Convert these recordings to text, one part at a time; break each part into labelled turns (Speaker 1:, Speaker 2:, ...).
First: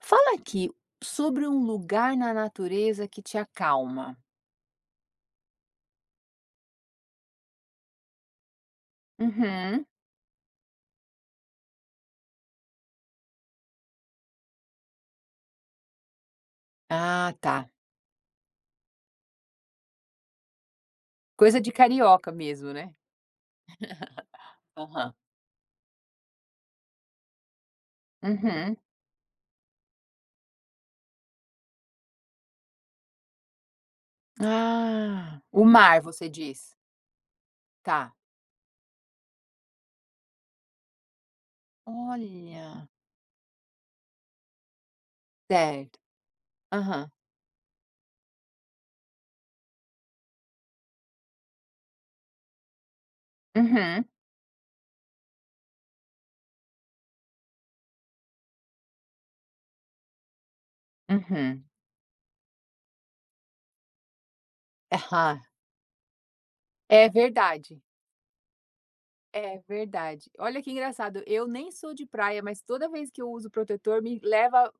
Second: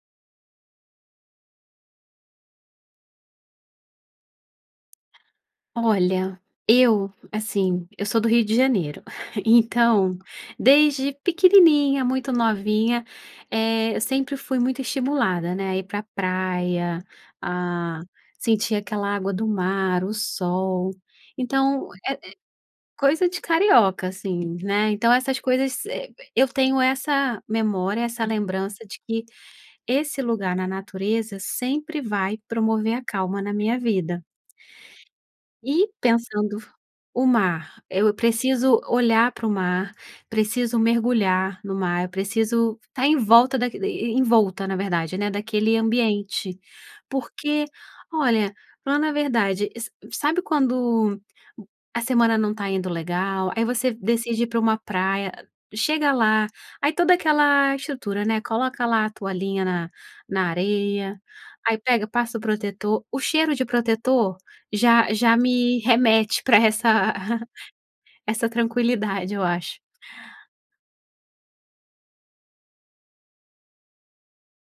Speaker 1: Fala aqui sobre um lugar na natureza que te acalma.
Speaker 2: Olha, eu assim, eu sou do Rio de Janeiro,
Speaker 1: Uhum.
Speaker 2: então desde pequenininha, muito novinha, eh, eu sempre fui muito estimulada, né, a ir pra praia,
Speaker 1: Ah, tá.
Speaker 2: a sentir aquela água do mar, o sol,
Speaker 1: Coisa de
Speaker 2: então, é
Speaker 1: carioca mesmo, né?
Speaker 2: é coisa de carioca, assim, né. Então,
Speaker 1: Aham.
Speaker 2: essas coisas servem eu tenho essa memória, essa
Speaker 1: Uhum.
Speaker 2: lembrança de que esse lugar na natureza sempre vai promover a calma na minha vida.
Speaker 1: Ah! O
Speaker 2: E
Speaker 1: mar você
Speaker 2: pensando f
Speaker 1: diz?
Speaker 2: o mar
Speaker 1: Tá.
Speaker 2: eu preciso olhar pro mar preciso mergulhar no mar, eu preciso
Speaker 1: Olha!
Speaker 2: estar em volta da envolta na verdade né daquele
Speaker 1: Certo.
Speaker 2: ambiente.
Speaker 1: Aham.
Speaker 2: Porque olha, falando a verdade sa sabe quando a semana não está indo legal, aí você
Speaker 1: Uhum.
Speaker 2: decide ir pra uma praia, chega lá aí toda aquela estrutura, né, coloca lá a toalhinha na na areia
Speaker 1: Uhum.
Speaker 2: aí pega passa o protetor o cheiro de protetor já já
Speaker 1: Aham.
Speaker 2: me remete pra
Speaker 1: É
Speaker 2: essa
Speaker 1: verdade.
Speaker 2: essa tranquilidade eu
Speaker 1: É
Speaker 2: acho.
Speaker 1: verdade. Olha que engraçado, eu nem sou de praia, mas toda vez que eu uso protetor me leva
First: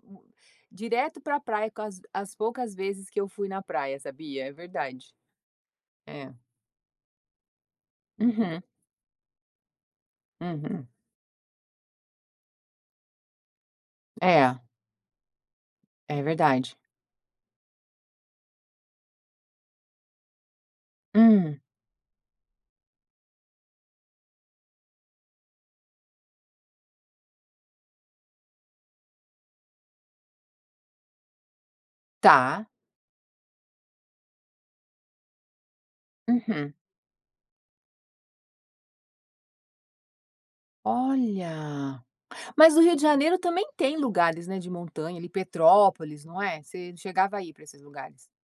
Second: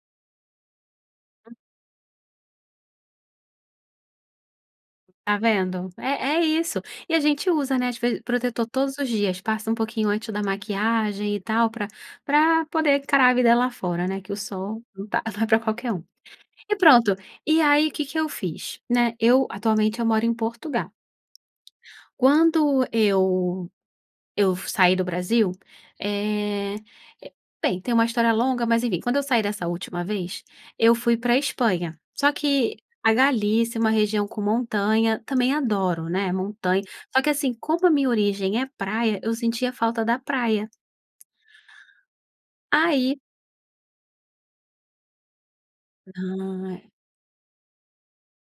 Speaker 1: direto pra
Speaker 2: Hã.
Speaker 1: praia, com as as poucas vezes que eu fui na praia, sabia, é verdade.
Speaker 2: Tá vendo? É
Speaker 1: É.
Speaker 2: é isso. E a gente usa, né, as ve
Speaker 1: Uhum.
Speaker 2: protetor todos os dias, passa um pouquinho antes da
Speaker 1: Uhum.
Speaker 2: maquiagem e tal pra pra poder encarar a vida lá fora, né, que o
Speaker 1: É.
Speaker 2: sol não tá não é pra qualquer um.
Speaker 1: É
Speaker 2: E
Speaker 1: verdade.
Speaker 2: pronto, e aí, que que eu fiz? Né. Eu, atualmente eu moro em Portugal.
Speaker 1: Hum.
Speaker 2: Quando eu eu f saí do Brasil, eh, bem, tem uma história longa, mas enfim, quando eu saí dessa última vez eu fui pra Espanha, só
Speaker 1: Tá.
Speaker 2: que a Galícia é uma região com montanha também adoro, né,
Speaker 1: Uhum.
Speaker 2: montanha. Só que, assim, como a minha origem é praia, eu sentia falta da praia.
Speaker 1: Olha! Mas no Rio de
Speaker 2: Aí
Speaker 1: Janeiro também tem lugares, né, de montanha ali, Petrópolis não é?
Speaker 2: Ah, é.
Speaker 1: Você chegava a ir pra esses lugares?